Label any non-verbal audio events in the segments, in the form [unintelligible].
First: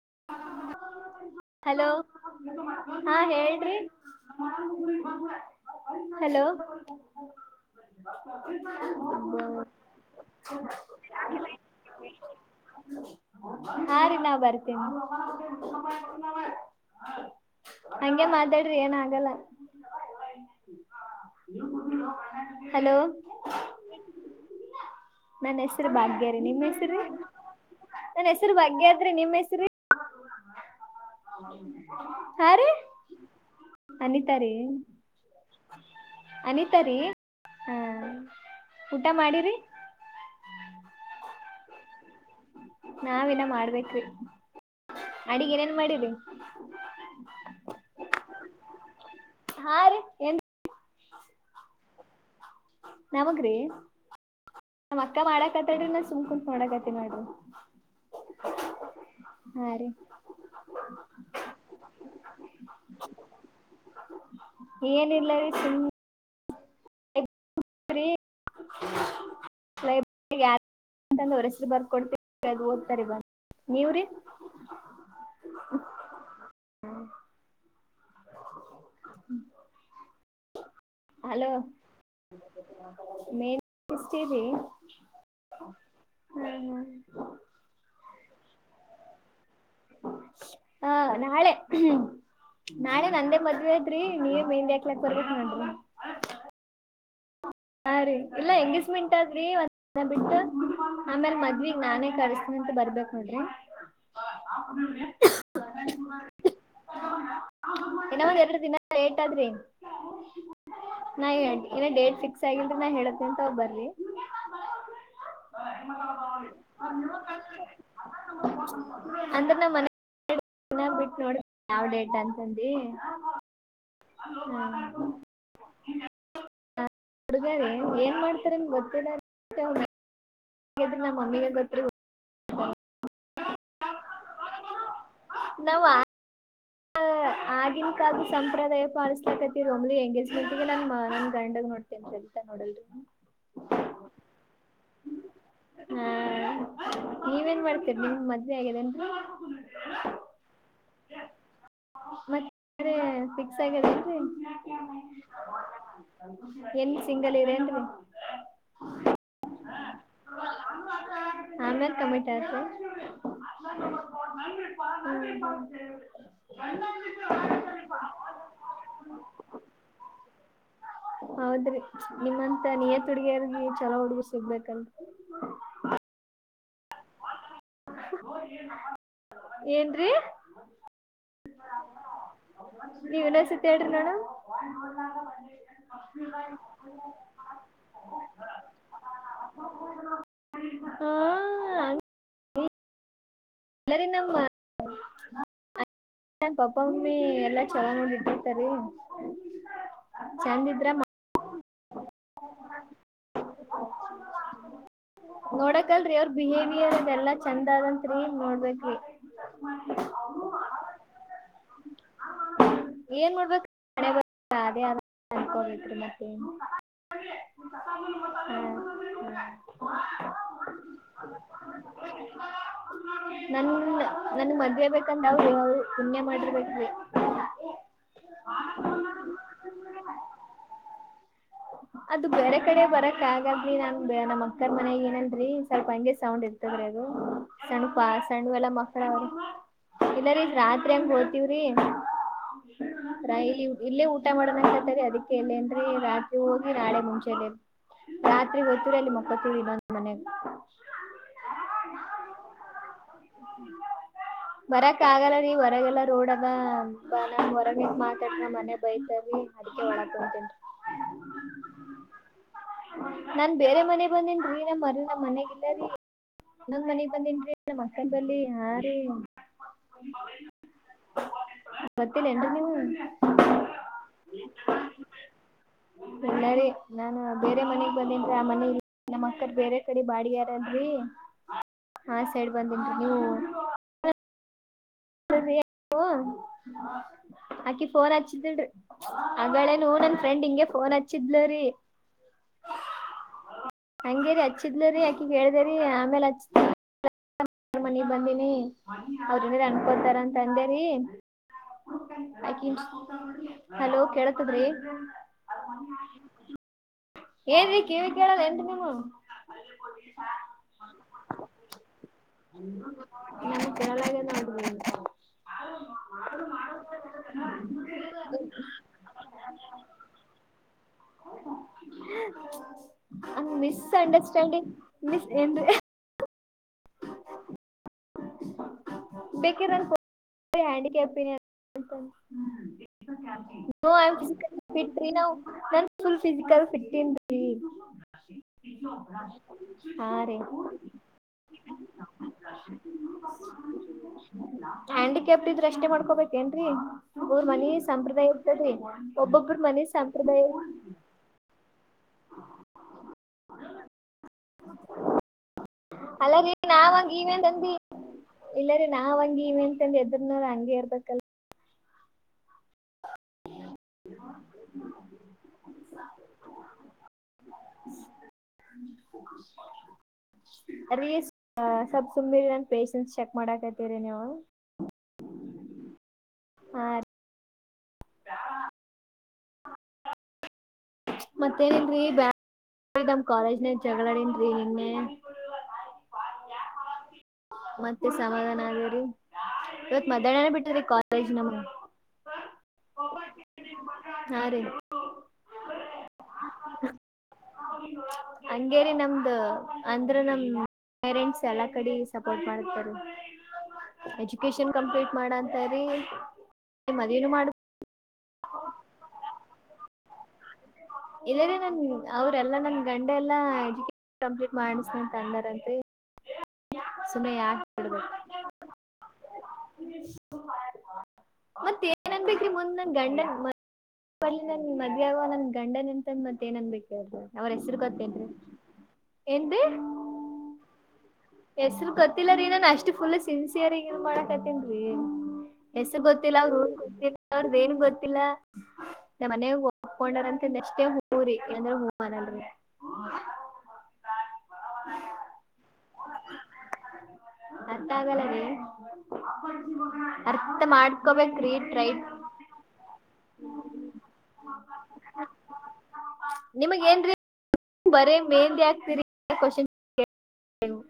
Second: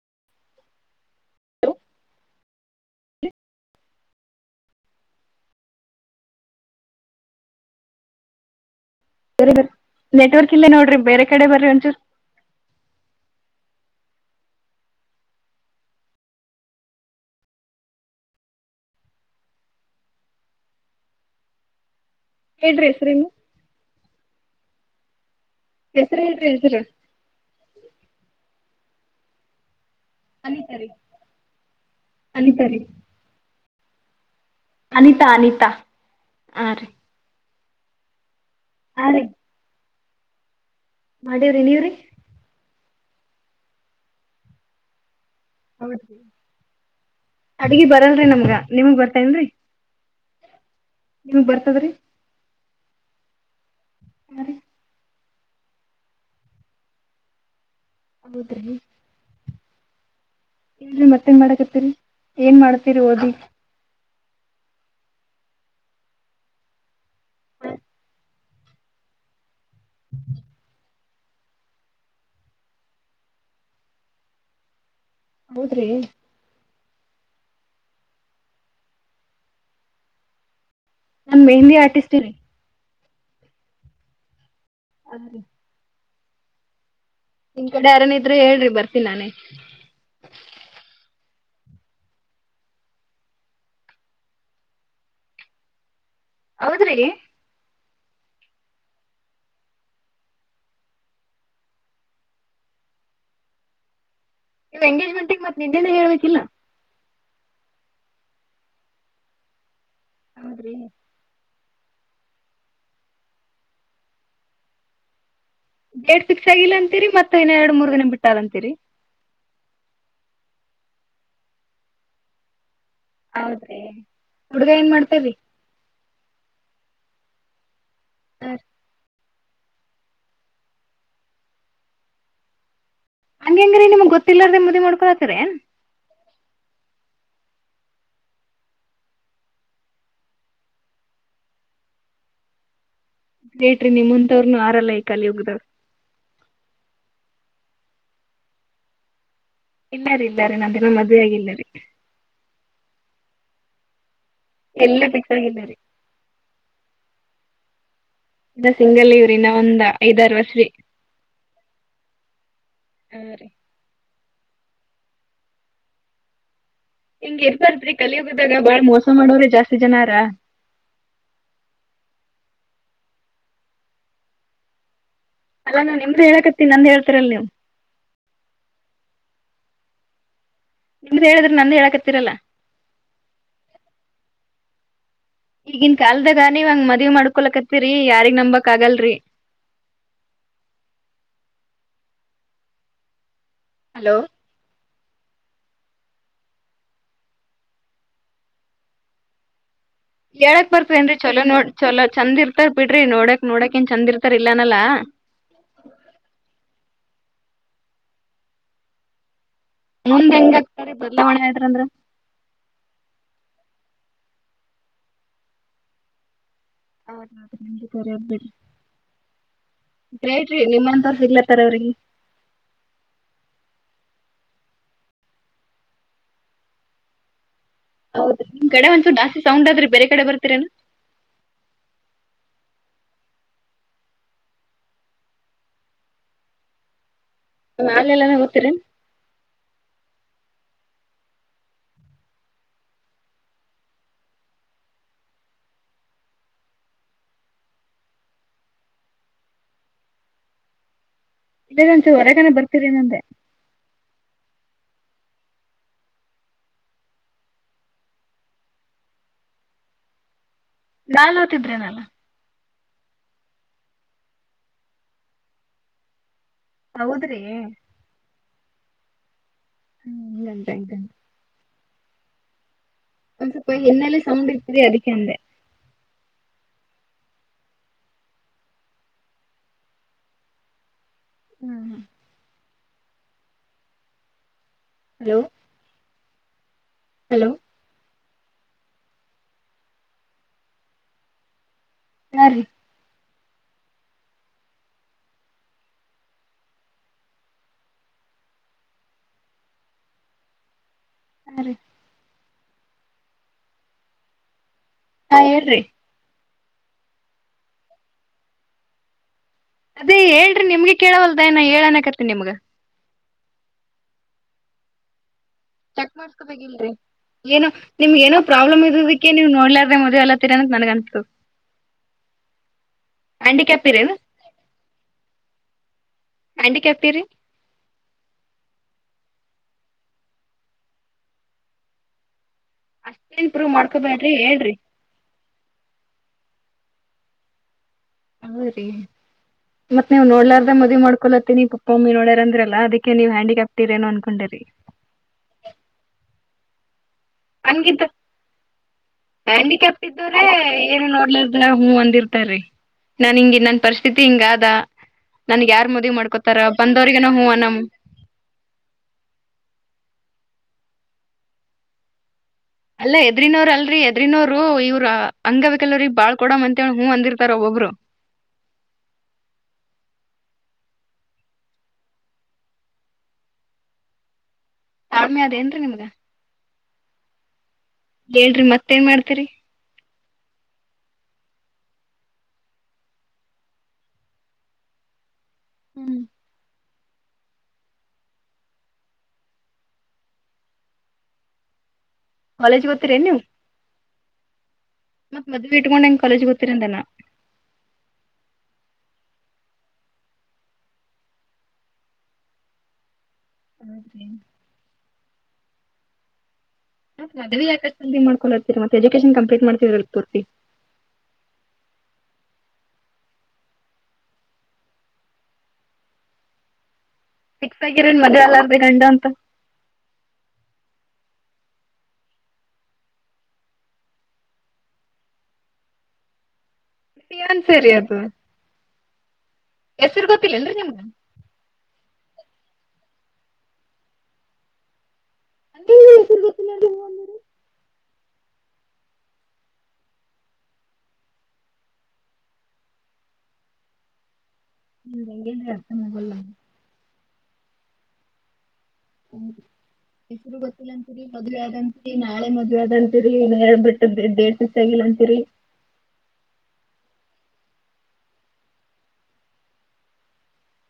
[inaudible] Hello ಹಾ ಹೇಳ್ರಿ [inaudible] hello ಬೇರ ಬ ನೆಟ್ವರ್ಕ್ ಇಲ್ಲೇ ನೋಡ್ರಿ ಬೇರೆ ಕಡೆ ಬರ್ರಿ ಒಂಚೂರು ಹಾ ರೀ ನಾ ಬರ್ತೇನಿ ಹಂಗೆ ಮಾತಾಡ್ರಿ ಏನ ಆಗಲ್ಲ ಇದ್ರಿ ಹಲೋ ಹೆಸ್ರಿನ್ ನನ್ ಹೆಸರು ಹೆಸ್ರು ಭಾಗ್ಯಾರಿ ಹೇಳ್ರಿ ನಿಮ್ಮ್ ಹೆಸ್ರು ಹೆಸ್ರರಿ ನನ್ ಹೆಸರು ಭಾಗ್ಯದ್ರಿ ನಿಮ್ಮ್ ಹೆಸ್ರಿ ಅನಿತಾ ರೀ [inaudible] ಹಾ ರೀ ಅನಿತ ರೀ ಅನಿತಾ ಅನಿತಾ ಹ ರೀ ಹಾ ಊಟ ಹಾ ರೀ ಮಾಡಿರಿ ಮಾಡೇವ್ರಿ ನೀವ್ರಿ ನಾವಿನ ಮಾಡ್ಬೇಕ್ರಿ ಅಡಿಗ್ ಏನೇನ್ ಮಾಡಿರಿ ಹೌದರಿ ಅಡ್ಗಿ ಬರಲ್ರಿ ನಮ್ಗ ನಿಮಗ್ ಬರ್ತಾನ್ರಿ ಹಾ ರೀ ಏನ್ ನಿಮಗ್ ಬರ್ತದ್ರಿ ಯಾವಾಗ್ರಿ ಹಾ ರೀ ನಮ್ ಅಕ್ಕ ಮಾಡಕತಡ್ರಿ ನ ಸುಮ್ ಕುಂತು ನೋಡಕ್ತೀನಿ ನೋಡ್ರಿ ಹೌದ್ರಿ ಹಾ ರೀ ಇಲ್ರಿ ಮತ್ತೇನ್ ಮಾಡಕತ್ತರಿ ಏನ್ ಮಾಡತಿರಿ ಓದಿ ಏನಿಲ್ಲ ರೀ ಸುಮ್ ಇಲ್ಲ ರಿ ಲಿಬ್ ಯಾರು ಅಂತಂದ ಅವ್ರ ಹೆಸರು ಬರ್ ಕೊಡ್ತೀವಿ ಹೋಗ್ತಾರ ಬನ್ ನೀವ್ರೀ ಹೌದ್ರಿ ಹ [unintelligible] ನಾನ್ ಮೆಹಿಂದಿ ಆರ್ಟಿಸ್ಟರಿ ಮೇನ್ಷ್ತೀರಿ [unintelligible] ಅಲ್ಲಿ [inaudible] ಹ ಹ ನಿನ್ ಕಡೆ ಯಾರನ ಇದ್ರೆ ಹೇಳ್ರಿ ಬರ್ತಿನೀ ನಾನೆ ಹಾ ನಾಳೆ ನಾಳೆ ನಂದೇ ಮದ್ವೆ ಅದ್ರಿ ನೀವ ಮೆಹಿಂದಿ ಹಾಕ್ಲಕ್ ಬರ್ಬೇಕಕ್ ನೋಡ್ರಿ ಹೌದ್ರಿ ಹ ರೀ ಇಲ್ಲಾ ಹೆಂಗಿಸ್ಮಿಂಟದ್ರಿ ಒಂದ್ ಬಿಟ್ಟು ಆಮೇಲ್ ಮದ್ವಿಗ್ ನಾನೇ ಕರಿತ್ನ ಮತ್ತ ಬರ್ಬೇಕ ನೋಡ್ರಿ ಇಲ್ಲ ಎಂಗೇಜ್ಮೆಂಟ್ಗ್ ಮತ್ ನೆನ್ನೆನೆ ಹೇಳ್ಬೇಕಿಲ್ಲ ಇನ್ನ ಒಂದ್ ಎರಡು ದಿನ ಏಟ್ ಆದ್ರೆ ಹೆಂಗ್ ಹೌದ್ರಿ ಏನೇ ಡೇಟ್ ಫಿಕ್ಸ್ ಆಗಿಲ್ರಿ ನಾ ಹೇಳತ್ೇ ಅಂತ ಯಾವಾಗ ಬರ್ರಿ ಡೇಟ್ ಫಿಕ್ಸ್ ಆಗಿಲ್ಲ ಅಂತೀರಿ ಮತ್ತ ಇನ್ ಎರಡು ಮೂರ್ ದಿನ ಬಿಟ್ಟಲ್ ಅಂತೀರಿ ಮನೆಗ ಬಿಟ್ಟ ನೋಡ ಯಾವ್ ಡೇಟ್ ಅಂತಂದು ಹೌದ್ರಿ ಹುಡ್ಗ ಏನ್ ಮಾಡ್ತೇರಿ ಹುಡುಗ ರಿ ಏನ್ ಮಾಡ್ತಾರ ಏನ್ ಗೊತ್ತಿಲ್ಲಾರಿ. ನಮ್ಮ ಮಮ್ಮಿಗೆ ಗೊತ್ತ್ರಿ. ಹ್ಯಾಂಗ್ಹೆಂಗ್ರಿ ನಿಮಗ್ ಗೊತ್ತಿಲ್ಲಾರ್ದ ಮದ್ವಿ ಮಾಡ್ಕೊಳತೀರಿ. ನಾವ್ ಆ ಆಗಿನ ಕಾಲದ ಸಂಪ್ರದಾಯ ಪಾಲಿಸ್ಲಕತಿ ಒಮ್ಗೆ ಎಂಗೇಜ್ಮೆಂಟ್ ನಾನ್ ನನ್ ಗಂಡಾಗ ನೋಡ್ತೇನ. ಲ್ತಾ ನೋಡಲ್ರಿ. ಗೇಟ್ರಿ ನಿಮ್ಮಂತವರ ಯಾರಿಲ್ಲ ಈ ಕಲಿಯುಧೋಳ. ಹಾ ನೀವೇನ್ ಮಾಡ್ತೀರಿ ನಿಮ್ ಮದ್ವಿ ಆಗೆದ ಏನ್ರೀ. ಇಲ್ಲ ರೀ ಇಲ್ಲ ರೀ ನಂದಿನ್ನ ಮದ್ವೆ ಆಗಿಲ್ಲ ರೀ ಮತ್ತೆ ಫಿಕ್ಸ್ ಆಗೇದ ಏನ್ರೀ. ಇಲ್ಲಾ ಫಿಕ್ಸ್ ಆಗಿಲ್ಲರಿ. ಏನ್ ಸಿಂಗಲ್ ಇರಿ ಏನ್ರೀ. ಇನ್ನ ಸಿಂಗಲ್ ಇವರೆ ನಾವ ಇನ್ನ ಒಂದ ಐದಾರ ವರ್ಷೀ. ಕಮೀಟಿ ಅತಯೇನ್ರಿ ಹ್ಮ್ ಹ್ಮ್. ಹಿಂಗ ಇರಬಾರದರಿ ಕಲಿಯೋಗ್ದಾಗ ಬಾಳ್ ಮೋಸ ಮಾಡವ್ರ ಜಾಸ್ತಿ ಜನಾರ. ಹೌದ್ರಿ ನಿಮ್ಮಂತ ನಿಯತ್ ಹುಡುಗಿಯರಿಗೆ ಛಲೋ ಹುಡುಗಿ ಸಿಗ್ಬೇಕಲ್ರಿ. ಅಲ್ಲ ನಾ ನಿಮ್ದು ಹೇಳಕತ್ತೆನ ನಂದ್ ಹೇಳ್ತಿರಲ್ಲ ನೀವು. ಏನ್ರೀ. ನಿಮ್ದ ಹೇಳಿದ್ರೆ ನಂದ ಹೇಳಕತ್ತೀರಲ್ಲ. ನೀವ್ ಇನ್ನೊಂದ್ ಸತಿ ಹೇಳ್ರಿ ನೋಡಮ್ ಈಗಿನ್ ಕಲ್ದಾಗ ನೀವ ಹಂಗ ಮದ್ವಿ ಮಾಡ್ಕೊಲಕತ್ತರಿ ಯಾರಿಗ್ ನಂಬಕ್ ಆಗಲ್ರಿ. ಹಾ. ಇಲ್ಲರಿ ಹಲೋ ನಮ್ಮ. [inaudible] ನ್ ಪಾಪ್ಪ ಮಮ್ಮಿ ಎಲ್ಲಾ ಚೊಲೋ ನೋಡ್ ಇಟ್ಟಿರುತ್ತಾರೆ. ಹೇಳಕ್ ಬರ್ತವೇನ್ರಿ ಚಲೋ ನೋಡ್. ಚೊಲೋ ಚಂದ ಇರ್ತಾರ್ ಬಿಡ್ರಿ ನೋಡಕ್ ನೋಡಕ್ ನ್ ಚಂದ ಇರ್ತಾರ ಇಲ್ಲನಲ್ಲ. ಲ್ರಿ ಅವ್ರ ಬಿಹೇವಿಯರ್ ಇಲ್ಲಾ ಚಂದ ಅದಂತ್ರಿ ನೋಡ್ಬೇಕ್ರಿ. ಮುಂದ್ ಹೆಂಗ ಆಗ್ತಾರಿ ಬದಲಾವಣೆ ಆದ್ರಂದ್ರ. ಹಣೆಬರ ಅದೇ ಆದ ಅಂಕೋ ಬೆಕ್ರಿ ಮತ್ತ. ಹ ಹ್ಮ. ಗ್ರೇಟ್ರಿ ನಿಮ್ಮಂತ ಸಿಗ್ಲತ್ತಾರ ಅವ್ರಿಗೆ. ನನ್ನ. ನನ್ ಮದ್ವೆ ಆಗ ಬೇಕಂದ್ರವರ ಅವ್ರೂ ಪುಣ್ಯ ಮಾಡರ್ಬೇಕಿ. ಹೌದ ನಿಮ್ ಕಡೆ ಒಂದ ಚೂರ್ ಜಾಸ್ತಿ ಸೌಂಡ್ ಆದರಿ ಬೇರೆ ಕಡೆ ಬರ್ತೀರೇನ. ಅದು ಬೇರೆ ಕಡೆ ಬರಕ್ ಅಗಲ್ರಿ ನಾನ್ ನಮ್ಮ ಅಕ್ಕರ್ ಮನಾಗ ಇದೇನ್ರಿ ಸ್ವಲ್ಪ ಹಂಗೆ ಸೌಂಡ್ ಇರ್ತದ್ರೀ ಅದು. ಸಣ್ಣಪಾ ಮ್ಯಾಲ್ ಎಲ್ಲಾನ ಸಣ್ಣವ ಎಲ್ಲಾ ಹೋಗ್ತೀರೇನ್. ಮಕ್ಳ ಅವ್ರ ಇಲ್ಲರಿ ರಾತ್ರಿ ಅಂಗ ಹೋತವ್ರಿ. ಇಲ್ಲಿ ಇಲ್ಲೇ ಊಟ ಮಾಡೋ ಅನ್ನಕತ್ತಾರಿ ಅದಕ್ಕೆ ಎಲ್ಲೇ ಎಂತ. ರಾತ್ರಿ ಹೋಗಿ ನಾಳೆ ಮುಂಚೆಲ್ಲ. ರಾತ್ರಿ ಹೋಗ್ತೆವ್ರಿ ಅಲ್ಲಿ ಮಕ್ಕತಿರಿ ಇನ್ನೊಂದ ಮನ್ಯಾಗ. ಇಲ್ಲ ಒಂದ ಚುರ್ ಹೊರಗನೆ ಬರ್ತೀರಿ ಏನ್ ಅಂದೆ. ಬರಕ್ ಆಗಲ್ಲ ರೀ ಹೊರಗೆಲ್ಲ ರೋಡ್ ಅದ ನಾ ಹೊರಗ ನಿಂತ ಮಾತಾಡ್ರ ನಮ್ಮ ಮನೆ ಬೈತಾರಿ. ಮದಕ್ಕುಂತೆನ್. ನಾನ್ ಓತಿದ್ರೇನಲ್ಲ. ನಾನ್ ಬೇರೆ ಮನೆಗ್ ಬಂದೇನ್ ರೀ ನಮ್ ನಮ್ ಮನೆಗಿಲ್ಲ ರೀ. ಇನ್ನೊಂದ ಮನಿಗ್ ಹೌದ್ರಿ ಬಂದನ್ರಿ ನಮ ಅಕ್ಕನ ಬಳಿ ಹಾ ರೀ. ಹ್ಮ. [unintelligible] ಗೊತ್ತಿಲ್ಲ ಏನ್ರಿ ನಿಮಗ. ಒಂದ್ ಸ್ವಲ್ಪ ಹಿನ್ನೆಲ ಸೌಂಡ್ ಇತರಿ ಅದಕ್ಕೆ ಅಂದೆ. ನಾನ ಬೇರೆ ಮನಗ್ ಬಂದೆನ್ರಿ ಆ ಮನೇಲಿ ನನ್ನ ಅಕ್ಕರ್ ಬೇರೆ ಕಡೆ ಬಾಡಗಾರದವಿಯಾಲ್ರಿ. ಹ್ಮ್ ಹ್ಮ್. [unintelligible] ಹಲೋ ಹಲೋ ಅಕಿ ಫೋನ್ ಹಚ್ಚ. ಿ ಆಗಳೇನು ನನ್ ಫ್ರೆಂಡ್ ಹಿಂಗೆ ಫೋನ್ ಹಚ್ಚಿದ್ಲ್ರೀ ಹರಿ ಹಂಗೇರಿ ಹಚ್ಚಿದ್ಲರಿ ಅಕಿ ಕೇಳ್ದೇರಿ ಆಮೇಲ್ ಹಚ್ಚ ಎಾರ್ ಮನಗ್ ಬಂದೀಿನಿ ಅವ್ರನ ಅನ್ಕೊತಾರ ಅಂತ ಅಂದೇರಿೀ ಹಾ ರೀ ಆಕ ಹಲೋ ಕೇಳತದ್ರಿ ಹಾ ಹೇಳಏರ್ರಿ ಏನ್ೀ ಕಿವಿ ಕೇಳದ ಎಂತ ನೀನು ಅದೇ ಹೇಳ್ರಿ ನಿಮ್ಗೆ ಕೇಳವಲ್ಲದಏ ಹೇಳನಕತ್ತ ನಿಮ್ಗ ನಮ ಕೆರಳಗೆ ನಡಂತ ಚೆಕ್ ಮಾಡ್ಸ್ಕೊಬೇಕಿಲ್ರಿ ಏನೋ ನಿಮ್ಗೆ ಏನೋ ಪ್ರಾಬ್ಲಮ್ ಇರೋದಿಕ್ಕೆ ನೀವು ನೋಡ್ಲಾರ್ದ ಮದ್ ಎಲ್ಲತ್ತೀರನ ನನ್ಗ ಅನ್ಸ್ತು ಹ್ಯಾಂಡಿಕ್ಯಾಪ್ ಮಿಸ ಇರೇನು ಅಂಡರ್ಸ್ಟ್ಯಾಂಡಿಂಗ್ ಮಿಸ ಎ ಆಂಟಿ ಕೆ್ಯಾಫತೀರಿ ಬೇಕಿನ್್ಕ್ಯ ಫ ಅಷ್ಟೇನ್ ಪ್ರೂವ್ ಮಾಡ್ಕೊಬ್ಯಾಡ್ರಿ ಹೇಳ್ರಿ ಫಿೀ ನ ನ ಫುಲ್ ಫಿಸಿಕಲ್ ಫಿ ಿ ಹ ರೀ ಹಾ ಮತ್ತ್ ನೀವ್ ರೀ ನೋಡ್ಲಾರ್ದ ಮದುವವಿ ಮಾಡ್ಕೊಲತ್ತ ಮತ್ತೆ ನೀವ್ ಪಪ್ಪ ಒಮ್ಮಿ ನೋಡ್ಯಾರ ಅಂದ್ರಲ್ಲ ಅದಕ್ಕೆ ನೀವು ಹ್ಯಾಂಡಿಕ್ಯಾಪ್ಟ ಇರೇನು ಅನ್ಕೊಂಡಿ್ರಿ ಅಕ್ಕೇನ್ ಊರ್ ಮನ ಸಂಪ್ರದಾಯ ಇರ್ತದರಿ ಹ್ಯಾಂಡಿಕ್ಯಾಪ ಇದ್ದ್ರೆ ಏನು ನೋಡ್ಲದ ಹೂ ಅಂದಿರ್ತಾರ ನನ್ ಹಿಂಗಗೆ ನನ್ನ ಪರಿಸ್ಥಿತಿ ಹಿಂಗ ಆದ ನನ್ಗ್ ಯಾರ್ ಮೊದ ಅಲ್ಲರೀ ನಾವಂಗ ಇವೇ ತಂದಿ ಇಲ್ಲರೀ ನಾವಂಗ ಇವನ್ಂತಂದಿ ಎದ್ರ ಅಂಗೇರ್ಬೇಕಕ್ಕಲ್ಲ ಅಲ್ಲ ಎದ್ರಿನವರ ಅಲ್ರಿ ಎದ್ರನವ್ರು ಇವ್ರ ಅಂಗವಕ್ಲ್ ಬಾಳ್ ಕೊಡಮ ಅಂತ ಹೂ ಅಂದಿರ್ತಾರ ಒಬೊಬ್ರು [unintelligible] ಅೀ ಸ್ವಲ್ ಸುಮ್ಮೀ ನನ್ ಪೇಶನ್ಸ್ ಚೆಕ್ ಮಾಡಕತಿರಿ ನೀವು ಕ್ಮಿ ಅದೇಏನ್ರೀ ನಿಮಗ ಆ ಹೇಳ್ರಿ ಮತ್ತೇನ್ ಮಾಡ್ತರಿ ಮತ್ತೇನನ್ರರಿ ಬ್ಯಾಮ್ ಕಾಲೇಜನ ಜಗಳಾಡನ್ೀ ನಿನ್ನೆ ಹ್ಮ್ ಮತ್ತೆ ಸಮಾಧಾನ ಅಗೇರಿೀ ಇವತ್ ಮಧ್ಯಾಹ್ನ ಬಿಟ್ಟಿದರಿ ಕಾಲೇಜ್ ನಮ ಕಾಲೇಜ್ ಗತ್ತೀರೇ ನೀವು ಹಾ ರೀ ಮದ್ವಿ ಇಟ್ಕೊಂಡ್ ಹೆಂಗ್ ಕಾಲೇಜ್ ಗೊತ್ತಿರಟನ ಹಂಗೇರಿ ನಮ್ದ ಅಂದ್ರ ನಮ ಪೇರೆಂಟ್ಸ್ ಎಲ್ಲ ಕಡೆ ಸಪೋರ್ಟ್ ಮಾಡತರು ಹೌದ್ರಿ ಎಜುಕೇಶನ್ ಕಂಪ್ಲೀಟ್ ಮಾಡಂತಾರೀ ಮದೇನು ಮಾಡ ಮಾಡ್ಕೊಂಡಿರ್ತೀರಿ ಮೆ ಎಜುಕೇೇಶನ್ ಕಂಪ್ಲೀಟ್ ಮಾಡ್ತ ತೋರ್ತಿ ಇೇ ರ ನನ್ ಅವ್ರೆಲ್ಲಾ ನನ್ ಗಂಡೆ ಎಲ್ಲಾ ಎಜುಕ ಕಂಪ್ಲೀಟ್ ಮಾಡನಿಸ್ಮೆಂಟ್ ಅಂದರ ಅಂತೆ ಸಿಕ್ತಗರ ಮೆ ಗಂಡ ಅಂತ ಮತ್ತ ಏನನ್ಬೇಕಿ ಮುಂದ್ ನನ್ ಗಂಡನ್ ಲ್ಲಿ ನನ್ ಮದ್ಯಾವ ನನ್ ಗಂಡ ನಿಂತಂದ ಮತ್ತ ಏನನ್ ಬೇಕು ನ್ ಸರಿ ಅದು ಎನ್ೀ ಹೆಸರು ಗೊತ್ತಿಲ್ಲೇನ್ರಿ ನಿಮ್ಗ ಹೆಸರು ಗೊತ್ತಿಲ್ಲ ರನ ಅಷ್ಟ್ ಫುಲ್ ಸಿನ್ಸಿಯರ್ಗನ್ ಮಾಡಕತನ್ರೀ ಎಸ ಗೊತ್ತಿಲ್ಲ ಅವ ಗೊತ್ತ ಅವ್ರ್ದ ಏನ್ ಗೊತ್ತಿಲ್ಲ ನ ಮನೆ ಒಪ್ಕೊಂಡಾರಂತ ಅಷ್ಟೇ ಹೂರಿ ಏಂದ್ರ ಹೂವನಲ್ರಿ. ಎಲ್ಲ ನರ್ಸ ಮಗಲ್ಲ. ಮತ್ತ ಆಗಲಗೆ. ಹ್ಮ ಹೆಸರು ಗೊತ್ತಿಲ್ಲಂತೀರಿ ಮಾಡ್ಕೋಬೇಕ್ರಿ ಮದ್ವೆ ಟ್ರೈ ಆದದತ್ರಿ ನಾಳೆ ಮದ್ವೆ ಆದದಂತೀರಿ. ಏನ್ ಹೇಳ್ಬ ಬಿಟ್ಟು ದಡ್ೇಡ್ ದಿವಸ ಆಗಿಲ್ಲ ಅಂತೀರಿ. ಬರೀ ಮೇಂದಿಯಾತ [inaudible] ಕೊಶನ್ [inaudible]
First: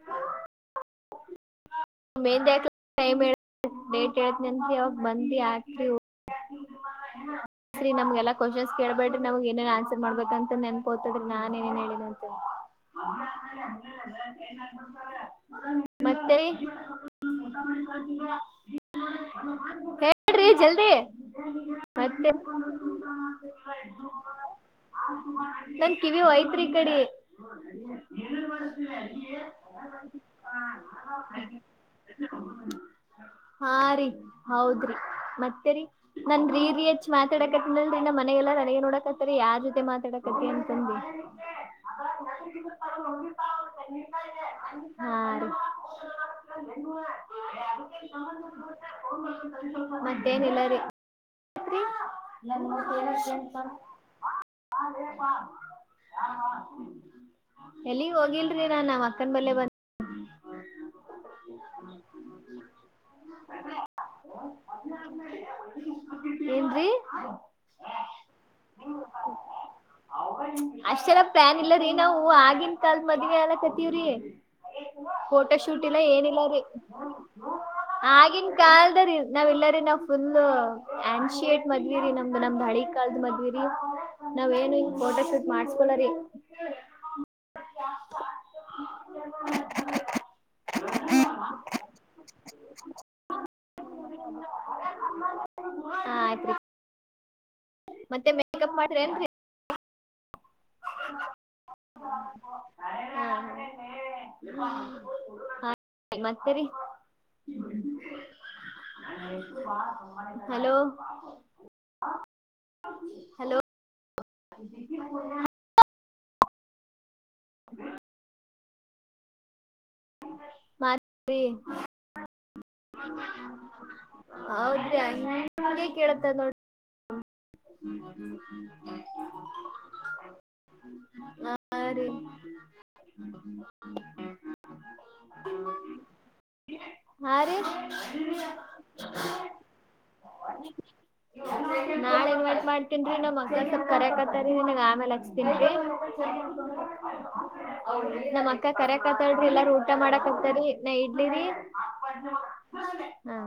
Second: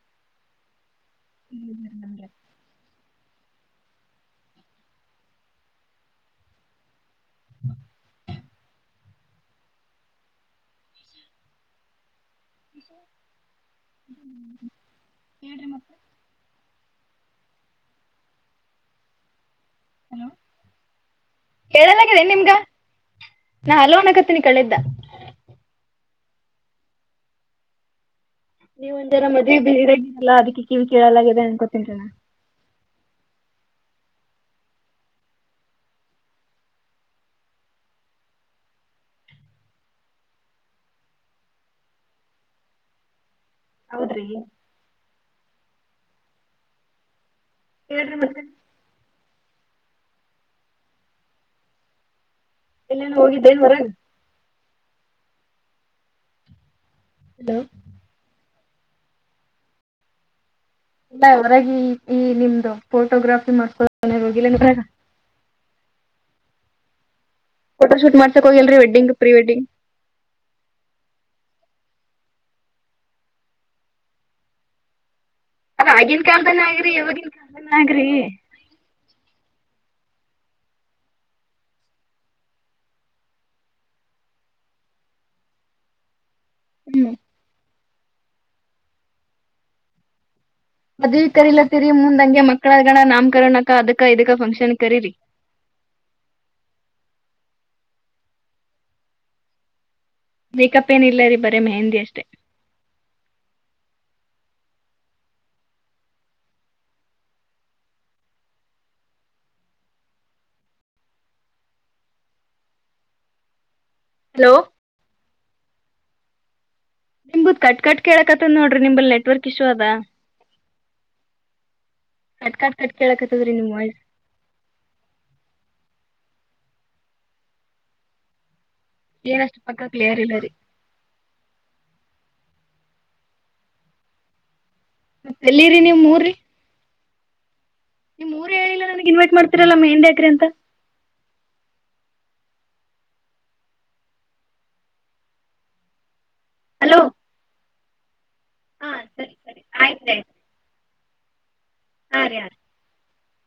ಮೆಂದೆ ಟೈಮ್ ಡೇಟ್ ಹೇತ್ ಅ ಅವವಾಗ ಬಂದಿ [inaudible] [inaudible] ಹ್ಮ ನಮಗೆಲ್ಲ ಕ್ವಶ್ನ್ಸ್ ಕೇಳ್ಬೇಡ್ರ ನಮಗೆ ಏನೇನು ಆನ್ಸರ್ ಮಾಡಬೇಕಂತ ನೆನ್ಪೋತದಿ ನಾನೇನೇನು ಹೇಳೇನ ಅಂತನೆ. ಮತ್ತೆ. ರೀ ಜಲ್ದಿ. ಹೇಳಲಾಗಿದೆ ಮತ್ತೆ ನಿಮ್ಗ ನಾ ಹಲ್ವನ್ ಹಕತೀನಿ ಕಳಿದ್ದ. ನನ್ ಕಿವಿ ಹೋಯ್ತ್ರಿ ಈ ಕಡಿ. ನೀವ ಒಂದ್ ಜರ ಮದ್ೆ ಬೇರಗರಲ್ಲ ಅದಕ್ಕೆ ಕಿವಿ ಕೇಳಲಾಗಿದೆ ಅನ್ಕೊತಿ ಹಾ ರರಿ ಹೌದ್ರಿ. ಮತ್ತೆ ರಿ ನನ್ ರೀ ರರಿ ಹೆಚ್ ಮಾತಾಡಕತ್ನಲ್ರಿ ನ ಮನೆಗೆಲ್ಲ ನನಗೆ ನೋಡಕತ್ತರಿ ಯಾರ್ ಜೊತೆ ಮಾತಾಡಕ್ [unintelligible] ಹ [inaudible] [inaudible] ಹೌದ್ರಿ. ಹಾ ರೀ. ಮತ್ತೇನಿಲ್ಲ ರೀ. ಎಲ್ಲೇನ ಹೋಗಿದ್ದೇನ್ ಹೊರಗ್? [inaudible] ಎಲ್ಲಿಗ್ ಹೋಗಿಲ್ರಿ ನಾನ್ ನ್ ಅಕ್ಕನ್ ಬಲ್ಲೇ ಬಂದ. ಇಲ್ಲ ಹೊರಾಗಿ ಈ ನಿಮ್ದು ಫೋಟೋಗ್ರಾಫಿ ಮಾಡ್ಸ್ಕೊ ಹೋಗಿಲ್ಲಂದ [inaudible] ಏನ್ ರೀ. ಫೋಟೋ ಶೂಟ್ ಮಾಡ್ಸಕ್ ಹೋಗಿಲ್ರರಿ ವೆಡ್ಡಿಂಗ್ ಪ್ರೀ ವೆಡ್ಡಿಂಗ್. ಇಲ್ಲರೀ ನಾವು ಆಗಿನ ಕಾಲದ ಮದ್ವೀಲ ಕತೀವ್ರಿ. ಅದ ಆಗಿನ ಏನಿಲ್ಲ ರೀ ಕಾಲ್ದನ ಆಗ್ರಿ ಇವಾಗಿನ ಕಾಲ್ದನ ಆಗ್ರಿ. ಆಗಿನ ಕಾಲದ ರೀ ನಾವ ಇಲ್ಲರೀ ನಾವ ಫುಲ್ ಆನ್ಶಿಯೇಟ್ ಮದ್ವೀರಿ ನಮ್ದ ನಮ್ ಹಳಿ ಕಾಲದ ಮದ್ವೀರಿ ನಾವ್ ಏನು ಫೋಟೋ ಶೂಟ್ ಮಾಡ್ಸ್ಕೊಳರೀ. ಹ್ಮ [inaudible] ಮದ್ವಿ ಕರಿಲತ್ತೀರಿ ಮುಂದ್ಂಗೆ ಮಕ್ಳಗಣ ನಾಮಕರಣಕ್ಕ ಅದಕ್ಕ ಇದಕ್ಕ ಫಂಕ್ಷನ್ ಕರೀರಿ. [inaudible] ಹಾ ಆಯ್ತ್ರಿ. ಮತ್ತೆ ಮೇಕಪ್ ಮಾಡ್ರ ನೆನ್ರ್. ಮೇಕಪ್ ಏನಿಲ್ಲ ರೀ ಬರೇ ಮೆಹಂದಿ ಅಷ್ಟೆ. ಹ ಮತ್ತರಿ. ಹಲೋ. ಹಲೋ. ಹಲೋ ನಿಮ್ದ್ ಕಟ್ ಕಟ್ ಕೇಳಕತ್ತತ್ ನೋಡ್ರಿ ನಿಂಬ ನೆಟ್ವಕ್ ಮಾತ್ರಿ. ಕಟ್ ಕಟ್ ಕಟ್ ಕೇಳಕತ್ತದ್ರಿ ನಿಮ್ ವಾಯ್ಸ್ ಹೌದರೀ ಅಂಗೆ ಕೇಳತ್ತೆ ನೋಡಿ. ಹ [inaudible] ಏನಷ್ಟು ಪಕ್ಕ ಕ್ಲಿಯರ್ ಇಲ್ಲರಿ. ಹಾ ರೀ [inaudible] ಮತ್ತ ಎಲ್ಲಿರಿ ನೀಮ್ಮೂರಿ. ಹಾ ರೀ ನಿಮ್ ಊರು ಹೇಳಿಲ್ಲ ನನ್ಗ್ ಇನ್ಟ್ ಮಾಡ್ತಿರಲ್ಲ ಮೆಹನ್ ಅಕ್ರೆ ಅಂತ ನಾಳ ಇನ್ವಟ್ ಮಾಡ್ತನ್ನಾವ್ ಮಕ್ಳ ಸ್ವಲ್ಪ್ ಕರಕತಾರರಿ ನಂಗ ಆಮೇಲೆ ಹಚ್ತನ್ರಿ ಹಲೋ ಹೌದ ನಮ್ಮ್ ಅಕ್ಕ ಕರೆ ಕಾತಾಳ್ರಿ ಎಲ್ಲಾರ ಊಟ ಆಯ್ತ್ ರೀ ಮಾಡಕ್ ಆಯ್ತ್ ಆಕ್ತಾರಿ ನಾ ಇಡ್ಲಿರಿ ಹಾ ರೀ. ಹಾ